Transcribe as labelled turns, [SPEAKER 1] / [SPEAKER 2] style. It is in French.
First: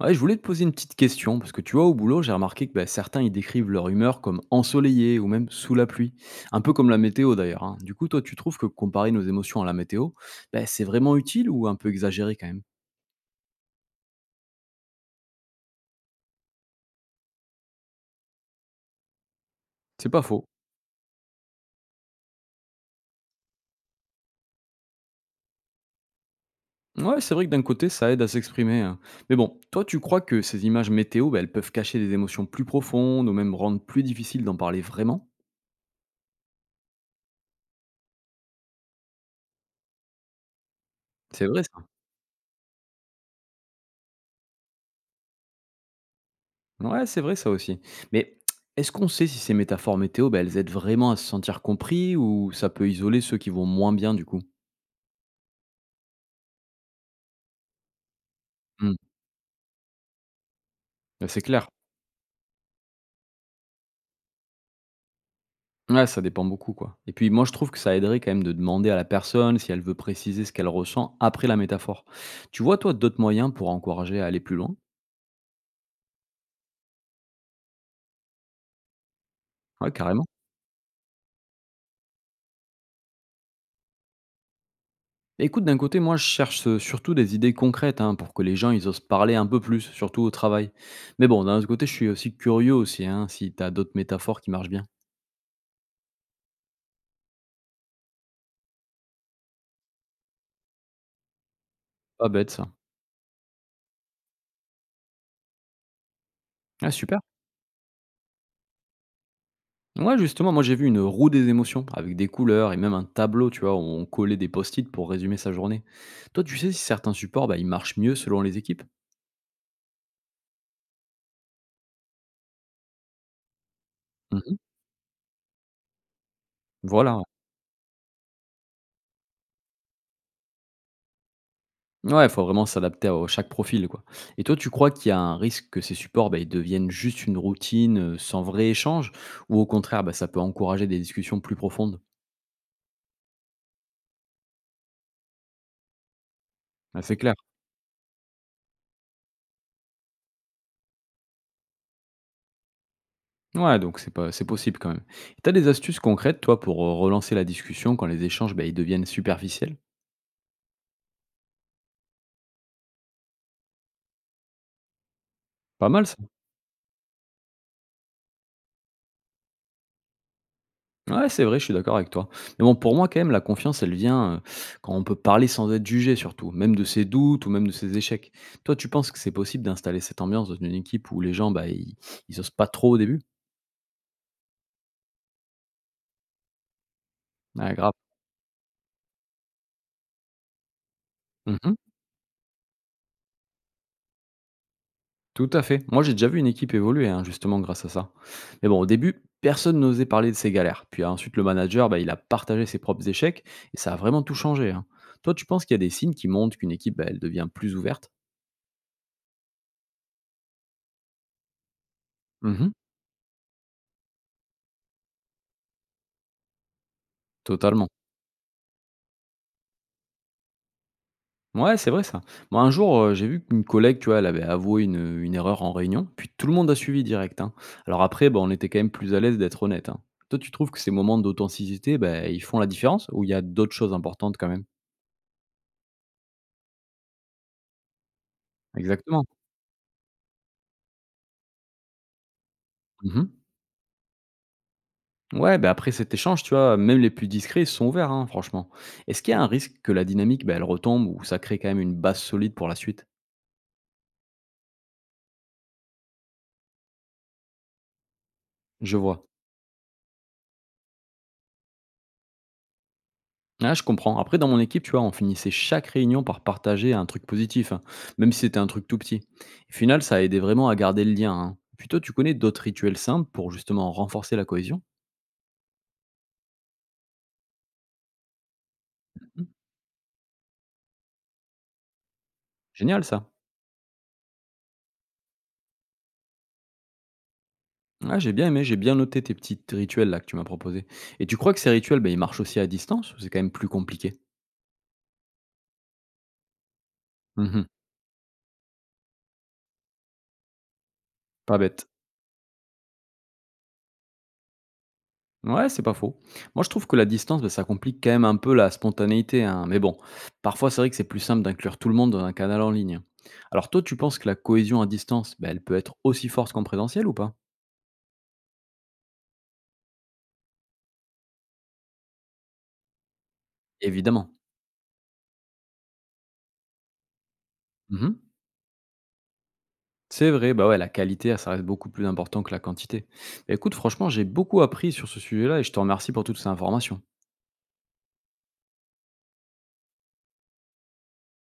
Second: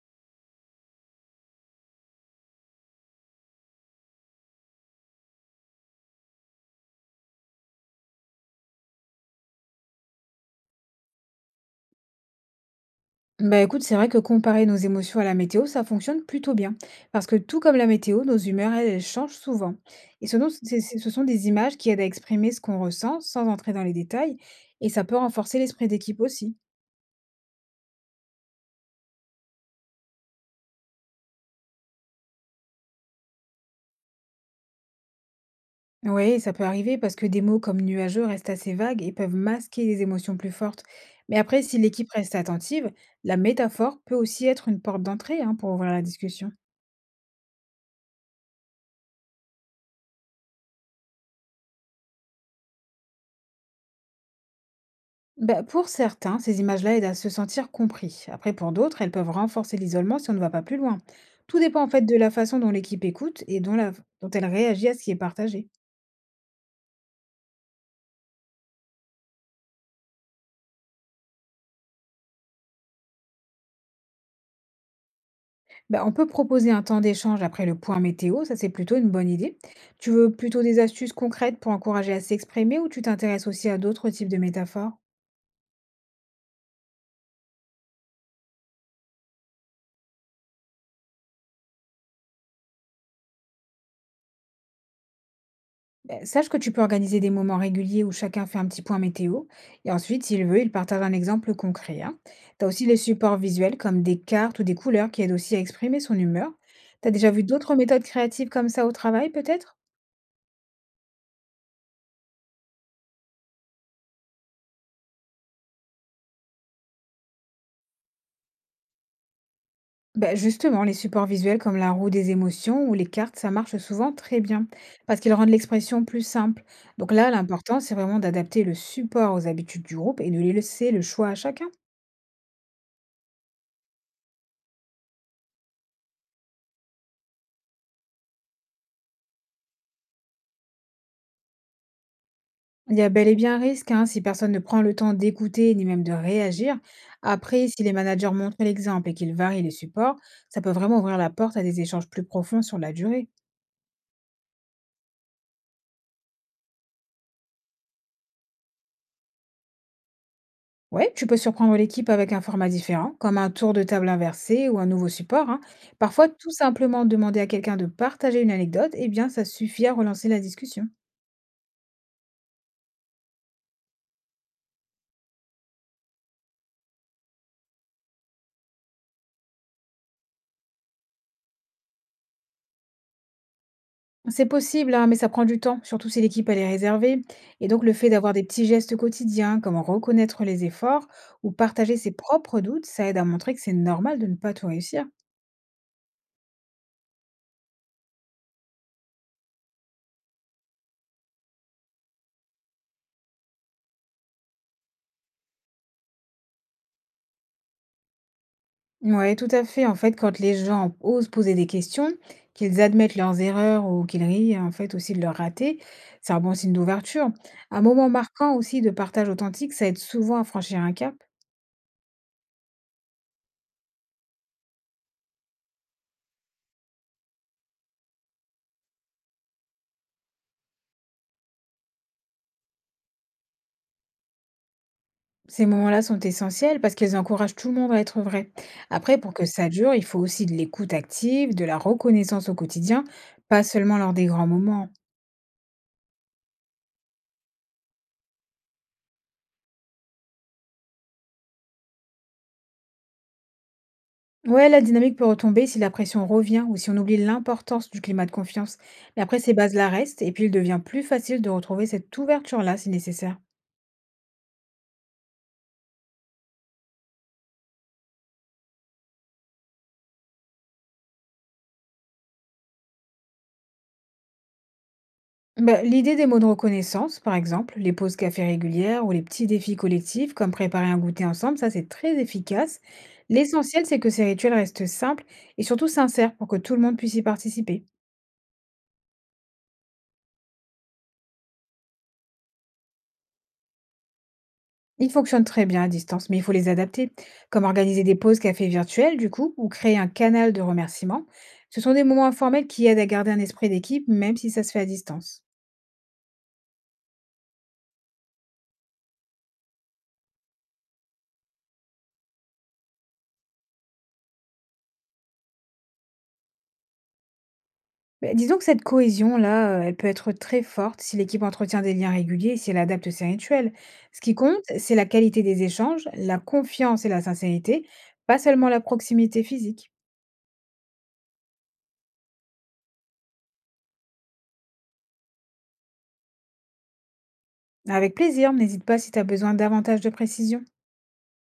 [SPEAKER 1] Ouais, je voulais te poser une petite question, parce que tu vois, au boulot, j'ai remarqué que bah, certains, ils décrivent leur humeur comme ensoleillée ou même sous la pluie. Un peu comme la météo d'ailleurs, hein. Du coup, toi, tu trouves que comparer nos émotions à la météo, bah, c'est vraiment utile ou un peu exagéré quand même?
[SPEAKER 2] Bah écoute, c'est vrai que comparer nos émotions à la météo, ça fonctionne plutôt bien. Parce que tout comme la météo, nos humeurs, elles changent souvent.
[SPEAKER 1] C'est pas
[SPEAKER 2] Et ce,
[SPEAKER 1] faux.
[SPEAKER 2] dont- c'est- ce sont des images qui aident à exprimer ce qu'on ressent sans entrer dans les détails. Et ça peut renforcer l'esprit d'équipe aussi.
[SPEAKER 1] Ouais, c'est vrai que d'un côté, ça aide à s'exprimer, hein. Mais bon, toi, tu crois que ces images météo, bah, elles peuvent cacher des émotions plus profondes ou même rendre plus difficile d'en parler vraiment?
[SPEAKER 2] Oui, ça peut arriver parce que des mots comme nuageux restent assez vagues et peuvent masquer des émotions plus fortes. Mais
[SPEAKER 1] C'est vrai
[SPEAKER 2] après,
[SPEAKER 1] ça.
[SPEAKER 2] si l'équipe reste attentive, la métaphore peut aussi être une porte d'entrée, hein, pour ouvrir la discussion.
[SPEAKER 1] Ouais, c'est vrai ça aussi. Mais est-ce qu'on sait si ces métaphores météo, ben, elles aident vraiment à se sentir compris ou ça peut isoler ceux qui vont moins bien du coup?
[SPEAKER 2] Bah, pour certains, ces images-là aident à se sentir compris. Après, pour
[SPEAKER 1] Hmm,
[SPEAKER 2] d'autres, elles peuvent renforcer l'isolement si on ne va pas plus loin.
[SPEAKER 1] bah, c'est
[SPEAKER 2] Tout
[SPEAKER 1] clair.
[SPEAKER 2] dépend en fait de la façon dont l'équipe écoute et dont elle réagit à ce qui est partagé.
[SPEAKER 1] Ouais, ça dépend beaucoup quoi. Et puis moi je trouve que ça aiderait quand même de demander à la personne si elle veut préciser ce qu'elle ressent après la métaphore. Tu vois toi d'autres moyens pour encourager à aller plus loin?
[SPEAKER 2] Bah, on peut proposer un temps d'échange après le point météo, ça c'est plutôt une bonne idée.
[SPEAKER 1] Ouais,
[SPEAKER 2] Tu
[SPEAKER 1] carrément.
[SPEAKER 2] veux plutôt des astuces concrètes pour encourager à s'exprimer ou tu t'intéresses aussi à d'autres types de métaphores?
[SPEAKER 1] Écoute, d'un côté, moi je cherche surtout des idées concrètes hein, pour que les gens ils osent parler un peu plus, surtout au travail. Mais bon, d'un autre côté, je suis aussi curieux aussi hein, si t'as d'autres métaphores qui marchent bien.
[SPEAKER 2] Beh, sache que tu peux organiser des moments réguliers où chacun fait un petit point météo et ensuite, s'il veut, il partage un exemple concret, hein.
[SPEAKER 1] Pas bête ça.
[SPEAKER 2] T'as aussi les supports visuels comme des cartes ou des couleurs qui aident aussi à exprimer son humeur.
[SPEAKER 1] Ah
[SPEAKER 2] T'as
[SPEAKER 1] super.
[SPEAKER 2] déjà vu d'autres méthodes créatives comme ça au travail, peut-être?
[SPEAKER 1] Ouais, justement, moi j'ai vu une roue des émotions avec des couleurs et même un tableau, tu vois, où on collait des post-it pour résumer sa journée. Toi, tu sais si certains supports, bah, ils marchent mieux selon les équipes?
[SPEAKER 2] Ben justement, les supports visuels comme la roue des émotions ou les cartes, ça marche souvent très
[SPEAKER 1] Mhm.
[SPEAKER 2] bien parce qu'ils rendent l'expression plus simple. Donc
[SPEAKER 1] Voilà.
[SPEAKER 2] là, l'important, c'est vraiment d'adapter le support aux habitudes du groupe et de laisser le choix à chacun.
[SPEAKER 1] Ouais, il faut vraiment s'adapter à chaque profil, quoi. Et toi, tu crois qu'il y a un risque que ces supports, bah, ils deviennent juste une routine sans vrai échange, ou au contraire, bah, ça peut encourager des discussions plus profondes?
[SPEAKER 2] Il y a bel et bien un risque, hein, si personne ne prend le temps d'écouter ni même de réagir.
[SPEAKER 1] Ah, c'est clair.
[SPEAKER 2] Après, si les managers montrent l'exemple et qu'ils varient les supports, ça peut vraiment ouvrir la porte à des échanges plus profonds sur la durée.
[SPEAKER 1] Ouais, donc c'est pas, c'est possible quand même. Tu as des astuces concrètes, toi, pour relancer la discussion quand les échanges, bah, ils deviennent superficiels?
[SPEAKER 2] Ouais, tu peux surprendre l'équipe avec un format différent, comme un tour de table inversé ou un nouveau support, hein.
[SPEAKER 1] Pas mal ça.
[SPEAKER 2] Parfois, tout simplement demander à quelqu'un de partager une anecdote, eh bien, ça suffit à relancer la discussion.
[SPEAKER 1] Ouais, c'est vrai, je suis d'accord avec toi. Mais bon, pour moi, quand même, la confiance, elle vient, quand on peut parler sans être jugé surtout, même de ses doutes ou même de ses échecs. Toi, tu penses que c'est possible d'installer cette ambiance dans une équipe où les gens, bah, ils osent pas trop au début?
[SPEAKER 2] C'est possible, hein, mais ça prend du temps, surtout si l'équipe elle est réservée. Et
[SPEAKER 1] Ah,
[SPEAKER 2] donc le
[SPEAKER 1] grave.
[SPEAKER 2] fait d'avoir des petits gestes quotidiens, comme reconnaître les efforts ou
[SPEAKER 1] Mmh.
[SPEAKER 2] partager ses propres doutes, ça aide à montrer que c'est normal de ne pas tout réussir.
[SPEAKER 1] Tout à fait. Moi, j'ai déjà vu une équipe évoluer, hein, justement grâce à ça. Mais bon, au début, personne n'osait parler de ses galères. Puis ensuite, le manager, bah, il a partagé ses propres échecs et ça a vraiment tout changé, hein. Toi, tu penses qu'il y a des signes qui montrent qu'une équipe, bah, elle devient plus ouverte?
[SPEAKER 2] Ouais, tout à fait. En fait, quand les gens osent poser des questions,
[SPEAKER 1] Mmh mh.
[SPEAKER 2] qu'ils admettent leurs erreurs ou qu'ils rient en fait aussi de leur raté, c'est un bon signe d'ouverture. Un
[SPEAKER 1] Totalement.
[SPEAKER 2] moment marquant aussi de partage authentique, ça aide souvent à franchir un cap.
[SPEAKER 1] Ouais, c'est vrai ça. Moi, un jour, j'ai vu qu'une collègue, tu vois, elle avait avoué une erreur en réunion, puis tout le monde a suivi direct, hein. Alors après, bah, on était quand même plus à l'aise d'être honnête, hein. Toi, tu trouves que ces moments d'authenticité, bah, ils font la différence ou il y a d'autres choses importantes quand même?
[SPEAKER 2] Ces moments-là sont essentiels parce qu'ils encouragent tout le monde à être vrai. Après,
[SPEAKER 1] Exactement.
[SPEAKER 2] pour que ça dure, il faut aussi de l'écoute active, de la reconnaissance au quotidien,
[SPEAKER 1] Mmh.
[SPEAKER 2] pas seulement lors des grands moments.
[SPEAKER 1] Ouais, bah, après cet échange, tu vois, même les plus discrets se sont ouverts, hein, franchement. Est-ce qu'il y a un risque que la dynamique, bah, elle retombe ou ça crée quand même une base solide pour la suite?
[SPEAKER 2] Ouais, la dynamique peut retomber si la pression revient ou si on oublie l'importance du climat de confiance.
[SPEAKER 1] Je
[SPEAKER 2] Mais
[SPEAKER 1] vois.
[SPEAKER 2] après, ces bases-là restent et puis il devient plus facile de retrouver cette ouverture-là si nécessaire.
[SPEAKER 1] Ah, je comprends. Après, dans mon équipe, tu vois, on finissait chaque réunion par partager un truc positif, hein, même si c'était un truc tout petit. Au final, ça a aidé vraiment à garder le lien, hein. Puis toi, tu connais d'autres rituels simples pour justement renforcer la cohésion?
[SPEAKER 2] Bah, l'idée des mots de reconnaissance, par exemple, les pauses café régulières ou les
[SPEAKER 1] Mhm.
[SPEAKER 2] petits défis collectifs, comme préparer un goûter ensemble, ça c'est très efficace.
[SPEAKER 1] Génial ça.
[SPEAKER 2] L'essentiel, c'est que ces rituels restent simples et surtout sincères pour que tout le monde puisse y participer.
[SPEAKER 1] Ah, j'ai bien aimé, j'ai bien noté tes petits rituels là que tu m'as proposés. Et tu crois que ces rituels, ben, ils marchent aussi à distance ou c'est quand même plus compliqué?
[SPEAKER 2] Ils fonctionnent très bien à distance, mais il faut les adapter, comme
[SPEAKER 1] Mhm.
[SPEAKER 2] organiser des pauses café virtuelles, du coup, ou créer un canal de remerciement.
[SPEAKER 1] Pas
[SPEAKER 2] Ce
[SPEAKER 1] bête.
[SPEAKER 2] sont des moments informels qui aident à garder un esprit d'équipe, même si ça se fait à distance.
[SPEAKER 1] Ouais, c'est pas faux. Moi, je trouve que la distance, ben, ça complique quand même un peu la spontanéité, hein. Mais bon, parfois, c'est vrai que c'est plus simple d'inclure tout le monde dans un canal en ligne. Alors, toi, tu penses que la cohésion à distance, ben, elle peut être aussi forte qu'en présentiel ou pas?
[SPEAKER 2] Beh, disons que cette cohésion-là, elle peut être très forte si l'équipe entretient des liens réguliers et si elle adapte ses rituels. Ce
[SPEAKER 1] Évidemment.
[SPEAKER 2] qui compte, c'est la qualité des échanges, la confiance et la sincérité,
[SPEAKER 1] Mhm.
[SPEAKER 2] pas seulement la proximité physique.
[SPEAKER 1] C'est vrai, bah ouais, la qualité, ça reste beaucoup plus important que la quantité. Bah, écoute, franchement, j'ai beaucoup appris sur ce sujet-là et je te remercie pour toutes ces informations.
[SPEAKER 2] Avec plaisir, n'hésite pas si tu as besoin davantage de précision.